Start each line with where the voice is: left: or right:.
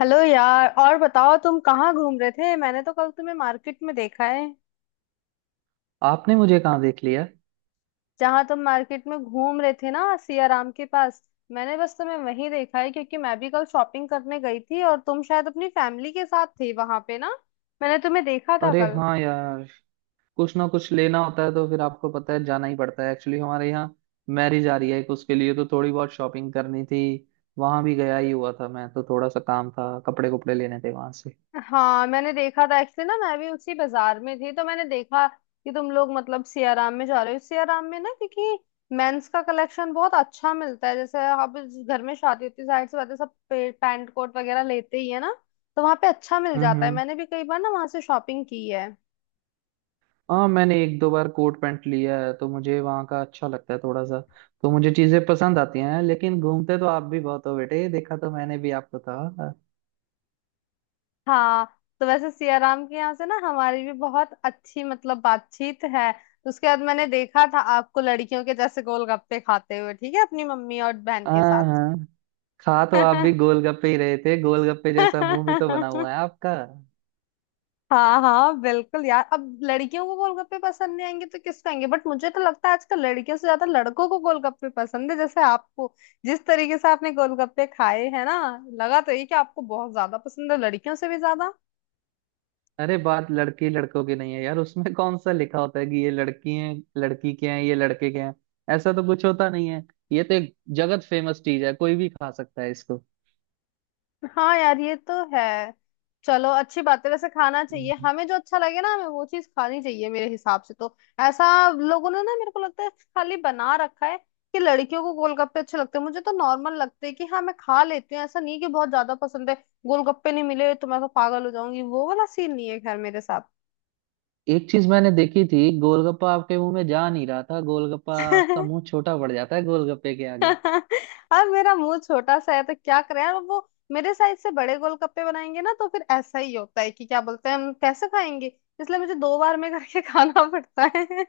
left: Hello यार, और बताओ तुम कहाँ घूम रहे थे। मैंने तो कल तुम्हें मार्केट में देखा है,
right: आपने मुझे कहाँ देख लिया।
left: जहाँ तुम मार्केट में घूम रहे थे ना, सियाराम के पास। मैंने बस तुम्हें वहीं देखा है, क्योंकि मैं भी कल शॉपिंग करने गई थी और तुम शायद अपनी फैमिली के साथ थे वहां पे ना। मैंने तुम्हें देखा था
right: अरे
left: कल।
right: हाँ यार। कुछ ना कुछ लेना होता है तो फिर आपको पता है जाना ही पड़ता है, एक्चुअली हमारे यहाँ मैरिज आ रही है एक, उसके लिए तो थोड़ी बहुत शॉपिंग करनी थी। वहां भी गया ही हुआ था मैं तो, थोड़ा सा काम था, कपड़े कपड़े लेने थे वहां से।
left: हाँ, मैंने देखा था एक्चुअली ना, मैं भी उसी बाजार में थी, तो मैंने देखा कि तुम लोग मतलब सियाराम में जा रहे हो। सियाराम में ना, क्योंकि मेंस का कलेक्शन बहुत अच्छा मिलता है। जैसे अब इस घर में शादी होती है, जाहिर सी बात है, सब पैंट कोट वगैरह लेते ही है ना। तो वहां पे अच्छा मिल जाता है,
right: हम्म।
left: मैंने भी कई बार ना वहां से शॉपिंग की है।
right: हाँ मैंने एक दो बार कोट पैंट लिया है तो मुझे वहाँ का अच्छा लगता है थोड़ा सा। तो मुझे चीजें पसंद आती हैं लेकिन घूमते तो आप भी बहुत हो बेटे, देखा तो मैंने भी आपको था।
left: हाँ, तो वैसे सियाराम के यहाँ से ना हमारी भी बहुत अच्छी मतलब बातचीत है। उसके बाद मैंने देखा था आपको लड़कियों के जैसे गोलगप्पे खाते हुए, ठीक है, अपनी मम्मी और बहन के साथ।
right: हाँ हाँ। खा तो आप भी गोलगप्पे ही रहे थे, गोलगप्पे जैसा मुंह भी तो बना हुआ है आपका।
left: हाँ हाँ, बिल्कुल यार, अब लड़कियों को गोलगप्पे पसंद नहीं आएंगे तो किसको आएंगे। बट मुझे तो लगता है आजकल लड़कियों से ज्यादा लड़कों को गोलगप्पे पसंद है, जैसे आपको। जिस तरीके से आपने गोलगप्पे खाए है ना, लगा तो ये कि आपको बहुत ज्यादा पसंद है, लड़कियों से भी।
right: अरे बात लड़की लड़कों की नहीं है यार, उसमें कौन सा लिखा होता है कि ये लड़की है, लड़की के हैं ये लड़के के हैं। ऐसा तो कुछ होता नहीं है। ये तो एक जगत फेमस चीज है, कोई भी खा सकता है इसको।
left: हाँ यार, ये तो है। चलो, अच्छी बात है। वैसे खाना चाहिए
right: हम्म।
left: हमें, जो अच्छा लगे ना हमें, वो चीज खानी चाहिए मेरे हिसाब से तो। ऐसा लोगों ने ना मेरे को लगता है खाली बना रखा है कि लड़कियों को गोलगप्पे अच्छे लगते हैं। मुझे तो नॉर्मल लगते हैं, कि हाँ, मैं खा लेती हूँ, ऐसा नहीं कि बहुत ज्यादा पसंद है। गोलगप्पे नहीं मिले तो मैं तो पागल हो जाऊंगी, वो वाला सीन नहीं है खैर मेरे
right: एक चीज मैंने देखी थी, गोलगप्पा आपके मुंह में जा नहीं रहा था, गोलगप्पा आपका
left: साथ।
right: मुंह छोटा पड़ जाता है गोलगप्पे के आगे।
left: अब मेरा मुंह छोटा सा है, तो क्या करें यार। वो मेरे साइज से बड़े गोलगप्पे बनाएंगे ना, तो फिर ऐसा ही होता है कि क्या बोलते हैं, हम कैसे खाएंगे। इसलिए मुझे दो बार में करके खाना पड़ता है।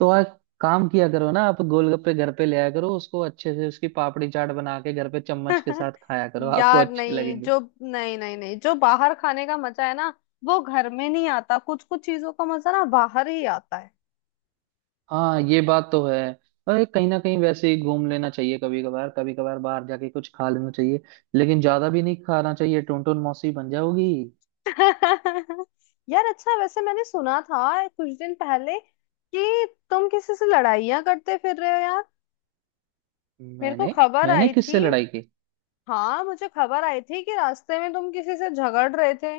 right: तो आप काम किया करो ना, आप गोलगप्पे घर पे ले आया करो, उसको अच्छे से उसकी पापड़ी चाट बना के घर पे चम्मच के साथ खाया करो आपको
left: यार
right: अच्छे
left: नहीं,
right: लगेंगे।
left: जो नहीं नहीं नहीं जो बाहर खाने का मजा है ना, वो घर में नहीं आता। कुछ कुछ चीजों का मजा ना बाहर ही आता है।
right: हाँ ये बात तो है। अरे कहीं ना कहीं वैसे ही घूम लेना चाहिए, कभी कभार कभी कभार बाहर जाके कुछ खा लेना चाहिए। लेकिन ज्यादा भी नहीं खाना चाहिए, टुनटुन मौसी बन जाओगी।
left: यार अच्छा, वैसे मैंने सुना था कुछ दिन पहले कि तुम किसी से लड़ाइयाँ करते फिर रहे हो यार। मेरे को
right: मैंने
left: खबर
right: मैंने
left: आई थी।
right: किससे लड़ाई की?
left: हाँ, मुझे खबर आई थी कि रास्ते में तुम किसी से झगड़ रहे थे।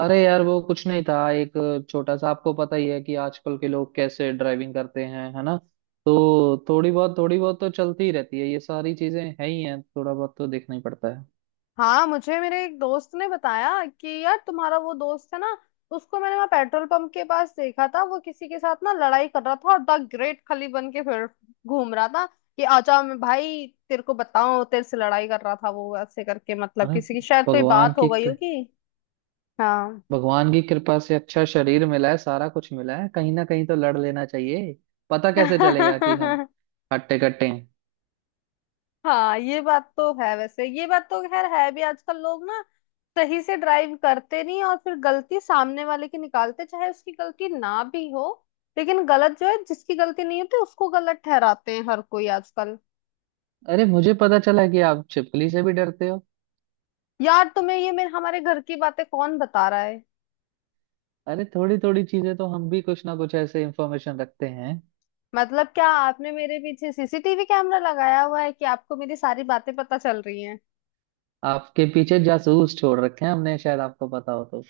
right: अरे यार वो कुछ नहीं था, एक छोटा सा, आपको पता ही है कि आजकल के लोग कैसे ड्राइविंग करते हैं है ना। तो थोड़ी बहुत तो चलती ही रहती है, ये सारी चीजें है ही हैं, थोड़ा बहुत तो देखना ही पड़ता है।
left: हाँ, मुझे मेरे एक दोस्त ने बताया कि यार तुम्हारा वो दोस्त है ना, उसको मैंने वहाँ पेट्रोल पंप के पास देखा था। वो किसी के साथ ना लड़ाई कर रहा था और द ग्रेट खली बन के फिर घूम रहा था कि आजा मैं भाई तेरे को बताऊं, तेरे से लड़ाई कर रहा था वो ऐसे करके। मतलब
right: अरे
left: किसी की शायद कोई
right: भगवान
left: बात हो
right: की
left: गई होगी। हाँ।
right: भगवान की कृपा से अच्छा शरीर मिला है, सारा कुछ मिला है, कहीं ना कहीं तो लड़ लेना चाहिए। पता कैसे चलेगा कि हम हट्टे कट्टे हैं।
left: हाँ, ये बात तो है। वैसे ये बात तो खैर है भी, आजकल लोग ना सही से ड्राइव करते नहीं, और फिर गलती सामने वाले की निकालते, चाहे उसकी गलती ना भी हो। लेकिन गलत जो है, जिसकी गलती नहीं होती उसको गलत ठहराते हैं हर कोई आजकल।
right: अरे मुझे पता चला कि आप छिपकली से भी डरते हो।
left: यार तुम्हें ये मेरे हमारे घर की बातें कौन बता रहा है।
right: अरे थोड़ी थोड़ी चीजें तो हम भी कुछ ना कुछ ऐसे इंफॉर्मेशन रखते हैं।
left: मतलब क्या आपने मेरे पीछे सीसीटीवी कैमरा लगाया हुआ है कि आपको मेरी सारी बातें पता चल रही हैं।
right: आपके पीछे जासूस छोड़ रखे हैं हमने, शायद आपको पता हो तो।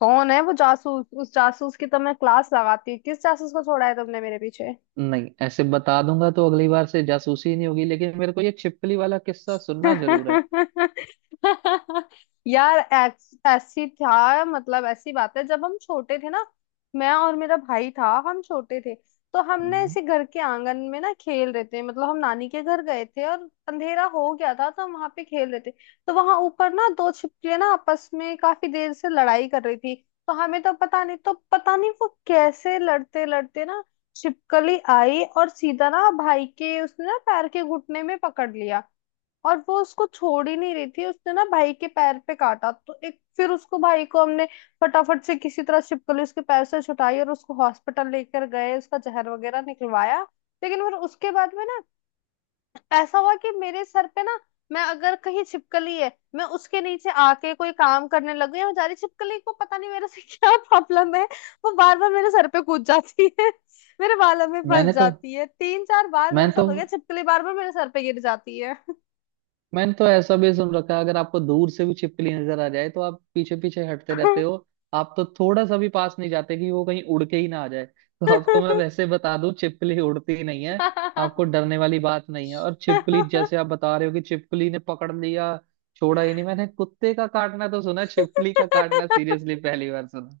left: कौन है वो जासूस, उस जासूस की तो मैं क्लास लगाती हूँ। किस जासूस को छोड़ा है तुमने मेरे पीछे।
right: नहीं ऐसे बता दूंगा तो अगली बार से जासूसी नहीं होगी, लेकिन मेरे को ये छिपकली वाला किस्सा सुनना जरूर है।
left: यार ऐसी था, मतलब ऐसी बात है, जब हम छोटे थे ना, मैं और मेरा भाई था, हम छोटे थे। तो हमने
right: हम्म।
left: ऐसे घर के आंगन में ना खेल रहे थे, मतलब हम नानी के घर गए थे और अंधेरा हो गया था, तो हम वहां पे खेल रहे थे। तो वहां ऊपर ना दो छिपकलियां ना आपस में काफी देर से लड़ाई कर रही थी। तो हमें तो पता नहीं, वो कैसे लड़ते लड़ते ना छिपकली आई और सीधा ना भाई के उसने ना पैर के घुटने में पकड़ लिया। और वो उसको छोड़ ही नहीं रही थी, उसने ना भाई के पैर पे काटा, तो एक फिर उसको भाई को हमने फटाफट से किसी तरह छिपकली उसके पैर से छुटाई और उसको हॉस्पिटल लेकर गए, उसका जहर वगैरह निकलवाया। लेकिन फिर उसके बाद में ना ऐसा हुआ कि मेरे सर पे ना, मैं अगर कहीं छिपकली है, मैं उसके नीचे आके कोई काम करने लग गई, और बेचारी छिपकली को पता नहीं मेरे से क्या प्रॉब्लम है, वो बार बार मेरे सर पे कूद जाती है, मेरे बालों में फंस
right: मैंने तो
left: जाती है। तीन चार बार
right: मैं
left: मेरे साथ
right: तो
left: हो गया, छिपकली बार बार मेरे सर पे गिर जाती है।
right: मैंने तो ऐसा भी सुन रखा है, अगर आपको दूर से भी छिपकली नजर आ जाए तो आप पीछे पीछे हटते रहते हो। आप तो थोड़ा सा भी पास नहीं जाते कि वो कहीं उड़ के ही ना आ जाए, तो आपको मैं
left: हाँ,
right: वैसे बता दूं छिपकली उड़ती ही नहीं है। आपको डरने वाली बात नहीं है, और छिपकली जैसे आप बता रहे हो कि छिपकली ने पकड़ लिया, छोड़ा ही नहीं, मैंने कुत्ते का काटना तो सुना है, छिपकली का काटना सीरियसली पहली बार सुना।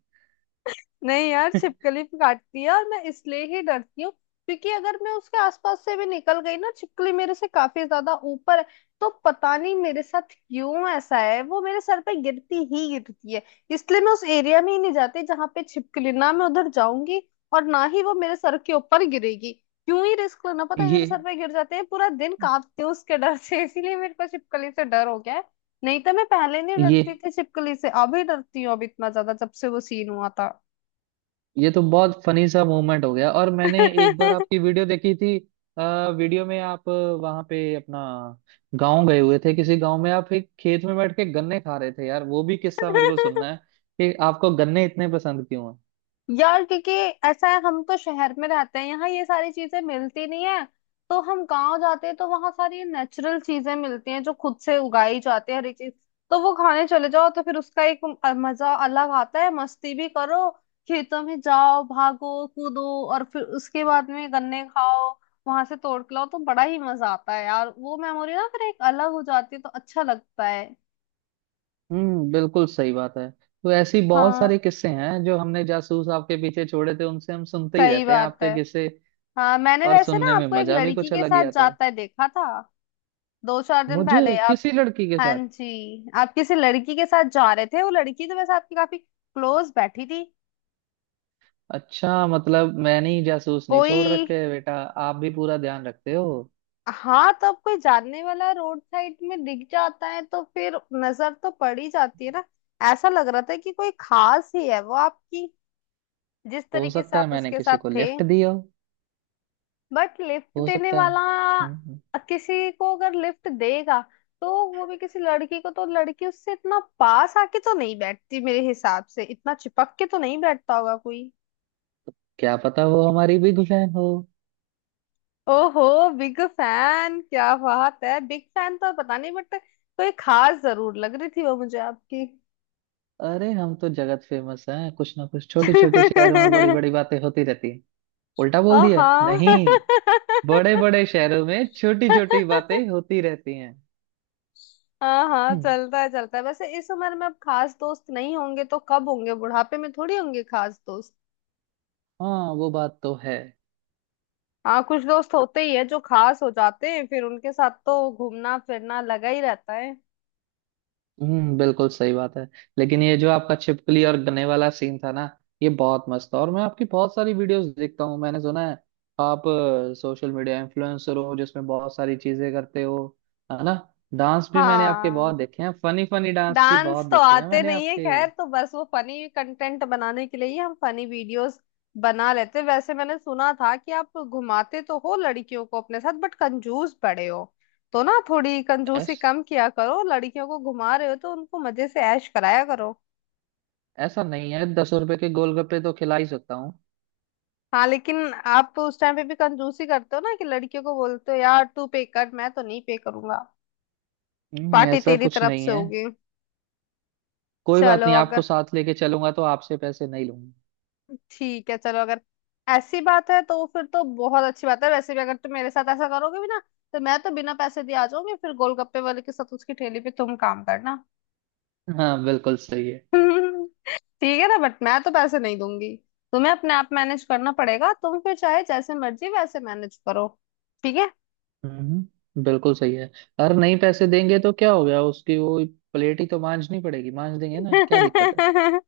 left: नहीं यार, छिपकली काटती है और मैं इसलिए ही डरती हूँ, क्योंकि अगर मैं उसके आसपास से भी निकल गई ना, छिपकली मेरे से काफी ज्यादा ऊपर है, तो पता नहीं मेरे साथ क्यों ऐसा है, वो मेरे सर पे गिरती ही गिरती है। इसलिए मैं उस एरिया में ही नहीं जाती जहां पे छिपकली ना, मैं उधर जाऊंगी और ना ही वो मेरे सर के ऊपर गिरेगी। क्यों ही रिस्क लेना, पता है
right: ये
left: मेरे सर पे गिर जाते हैं, पूरा दिन कांपती हूँ उसके डर से, इसीलिए मेरे को छिपकली से डर हो गया है। नहीं तो मैं पहले नहीं
right: ये
left: डरती थी छिपकली से, अभी डरती हूँ अब इतना ज्यादा जब से वो सीन हुआ था।
right: ये तो बहुत फनी सा मोमेंट हो गया, और मैंने एक बार आपकी वीडियो देखी थी। वीडियो में आप वहां पे अपना गांव गए हुए थे, किसी गांव में आप एक खेत में बैठ के गन्ने खा रहे थे, यार वो भी किस्सा मेरे को सुनना है कि आपको गन्ने इतने पसंद क्यों हैं।
left: यार क्योंकि ऐसा है, हम तो शहर में रहते हैं, यहाँ ये सारी चीजें मिलती नहीं है। तो हम गांव जाते हैं तो वहां सारी नेचुरल चीजें मिलती हैं, जो खुद से उगाई जाती है हर एक चीज। तो वो खाने चले जाओ तो फिर उसका एक मजा अलग आता है। मस्ती भी करो, खेतों में जाओ, भागो कूदो, और फिर उसके बाद में गन्ने खाओ, वहां से तोड़ के लाओ, तो बड़ा ही मजा आता है यार। वो मेमोरी ना फिर एक अलग हो जाती है, तो अच्छा लगता है।
right: बिल्कुल सही बात है। तो ऐसी बहुत सारे
left: हाँ,
right: किस्से हैं जो हमने जासूस आपके पीछे छोड़े थे, उनसे हम सुनते ही
left: सही
right: रहते हैं
left: बात है।
right: आपके किस्से।
left: हाँ, मैंने
right: और
left: वैसे
right: सुनने
left: ना
right: में
left: आपको एक
right: मजा भी
left: लड़की
right: कुछ
left: के
right: अलग ही
left: साथ
right: आता है।
left: जाता है देखा था, दो चार दिन पहले
right: मुझे
left: आप।
right: किसी लड़की के
left: हाँ
right: साथ?
left: जी, आप किसी लड़की के साथ जा रहे थे। वो लड़की तो वैसे आपकी काफी क्लोज बैठी थी।
right: अच्छा मतलब मैंने ही जासूस नहीं छोड़
left: कोई,
right: रखे हैं बेटा, आप भी पूरा ध्यान रखते हो।
left: हाँ, तो अब कोई जानने वाला रोड साइड में दिख जाता है तो फिर नजर तो पड़ ही जाती है ना। ऐसा लग रहा था कि कोई खास ही है वो आपकी, जिस
right: हो
left: तरीके से
right: सकता है
left: आप
right: मैंने
left: उसके
right: किसी
left: साथ
right: को
left: थे।
right: लिफ्ट दिया हो।
left: बट लिफ्ट
right: हो
left: देने
right: सकता
left: वाला
right: है। हम्म हम्म।
left: किसी को अगर लिफ्ट देगा, तो वो भी किसी लड़की को, तो लड़की उससे इतना पास आके तो नहीं बैठती मेरे हिसाब से, इतना चिपक के तो नहीं बैठता होगा कोई।
right: क्या पता वो हमारी भी गुफैन हो।
left: ओहो, बिग फैन, क्या बात है। बिग फैन तो पता नहीं, बट कोई खास जरूर लग रही थी वो मुझे आपकी।
right: अरे हम तो जगत फेमस हैं, कुछ ना कुछ छोटे छोटे शहरों में बड़ी बड़ी बातें होती रहती हैं। उल्टा बोल
left: हाँ
right: दिया
left: हाँ।
right: नहीं। बड़े बड़े शहरों में छोटी छोटी बातें होती रहती हैं।
left: हाँ,
right: हम्म,
left: चलता है चलता है। वैसे इस उम्र में अब खास दोस्त नहीं होंगे तो कब होंगे, बुढ़ापे में थोड़ी होंगे खास दोस्त।
right: हाँ वो बात तो है।
left: हाँ, कुछ दोस्त होते ही है जो खास हो जाते हैं, फिर उनके साथ तो घूमना फिरना लगा ही रहता है।
right: बिल्कुल सही बात है। लेकिन ये जो आपका छिपकली और गन्ने वाला सीन था ना, ये बहुत मस्त था, और मैं आपकी बहुत सारी वीडियोस देखता हूँ। मैंने सुना है आप सोशल मीडिया इन्फ्लुएंसर हो जिसमें बहुत सारी चीजें करते हो, है ना। डांस भी मैंने आपके
left: हाँ,
right: बहुत देखे हैं, फनी फनी डांस भी
left: डांस
right: बहुत
left: तो
right: देखे हैं
left: आते
right: मैंने
left: नहीं है
right: आपके।
left: खैर, तो बस वो फनी कंटेंट बनाने के लिए ही हम फनी वीडियोस बना लेते हैं। वैसे मैंने सुना था कि आप घुमाते तो हो लड़कियों को अपने साथ, बट कंजूस बड़े हो, तो ना थोड़ी कंजूसी
right: ऐस,
left: कम किया करो। लड़कियों को घुमा रहे हो तो उनको मजे से ऐश कराया करो।
right: ऐसा नहीं है, 10 रुपए के गोलगप्पे तो खिला ही सकता हूँ।
left: हाँ, लेकिन आप तो उस टाइम पे भी कंजूसी करते हो ना, कि लड़कियों को बोलते हो यार तू पे कर, मैं तो नहीं पे करूंगा,
right: नहीं,
left: पार्टी
right: ऐसा
left: तेरी
right: कुछ
left: तरफ
right: नहीं
left: से
right: है।
left: होगी।
right: कोई बात
left: चलो
right: नहीं, आपको
left: अगर,
right: साथ लेके चलूंगा तो आपसे पैसे नहीं लूंगा।
left: ठीक है, चलो अगर ऐसी बात है तो फिर तो बहुत अच्छी बात है। वैसे भी अगर तुम मेरे साथ ऐसा करोगे भी ना, तो मैं तो बिना पैसे दिए आ जाऊंगी, फिर गोलगप्पे वाले के साथ उसकी ठेली पे तुम काम करना।
right: हाँ बिल्कुल सही है।
left: ठीक है ना, बट मैं तो पैसे नहीं दूंगी, तुम्हें अपने आप मैनेज करना पड़ेगा। तुम फिर चाहे जैसे मर्जी वैसे मैनेज करो, ठीक
right: बिल्कुल सही है। अगर नहीं पैसे देंगे तो क्या हो गया, उसकी वो प्लेट ही तो मांजनी पड़ेगी, मांज देंगे
left: है।
right: ना क्या दिक्कत है।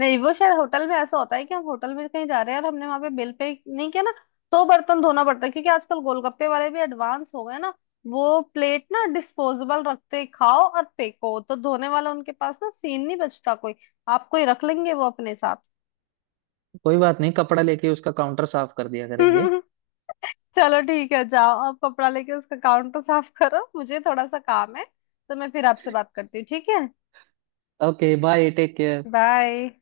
left: नहीं, वो शायद होटल में ऐसा होता है, कि हम होटल में कहीं जा रहे हैं और हमने वहां पे बिल पे नहीं किया ना, तो बर्तन धोना पड़ता है। क्योंकि आजकल गोलगप्पे वाले भी एडवांस हो गए ना, वो प्लेट ना डिस्पोजेबल रखते, खाओ और फेंको, तो धोने वाला उनके पास ना सीन नहीं बचता कोई। आप कोई रख लेंगे वो अपने साथ।
right: कोई बात नहीं, कपड़ा लेके उसका काउंटर साफ कर दिया करेंगे।
left: चलो ठीक है, जाओ आप कपड़ा लेके उसका काउंटर साफ करो, मुझे थोड़ा सा काम है, तो मैं फिर आपसे बात करती हूँ, ठीक है।
right: Okay bye, take care.
left: Bye.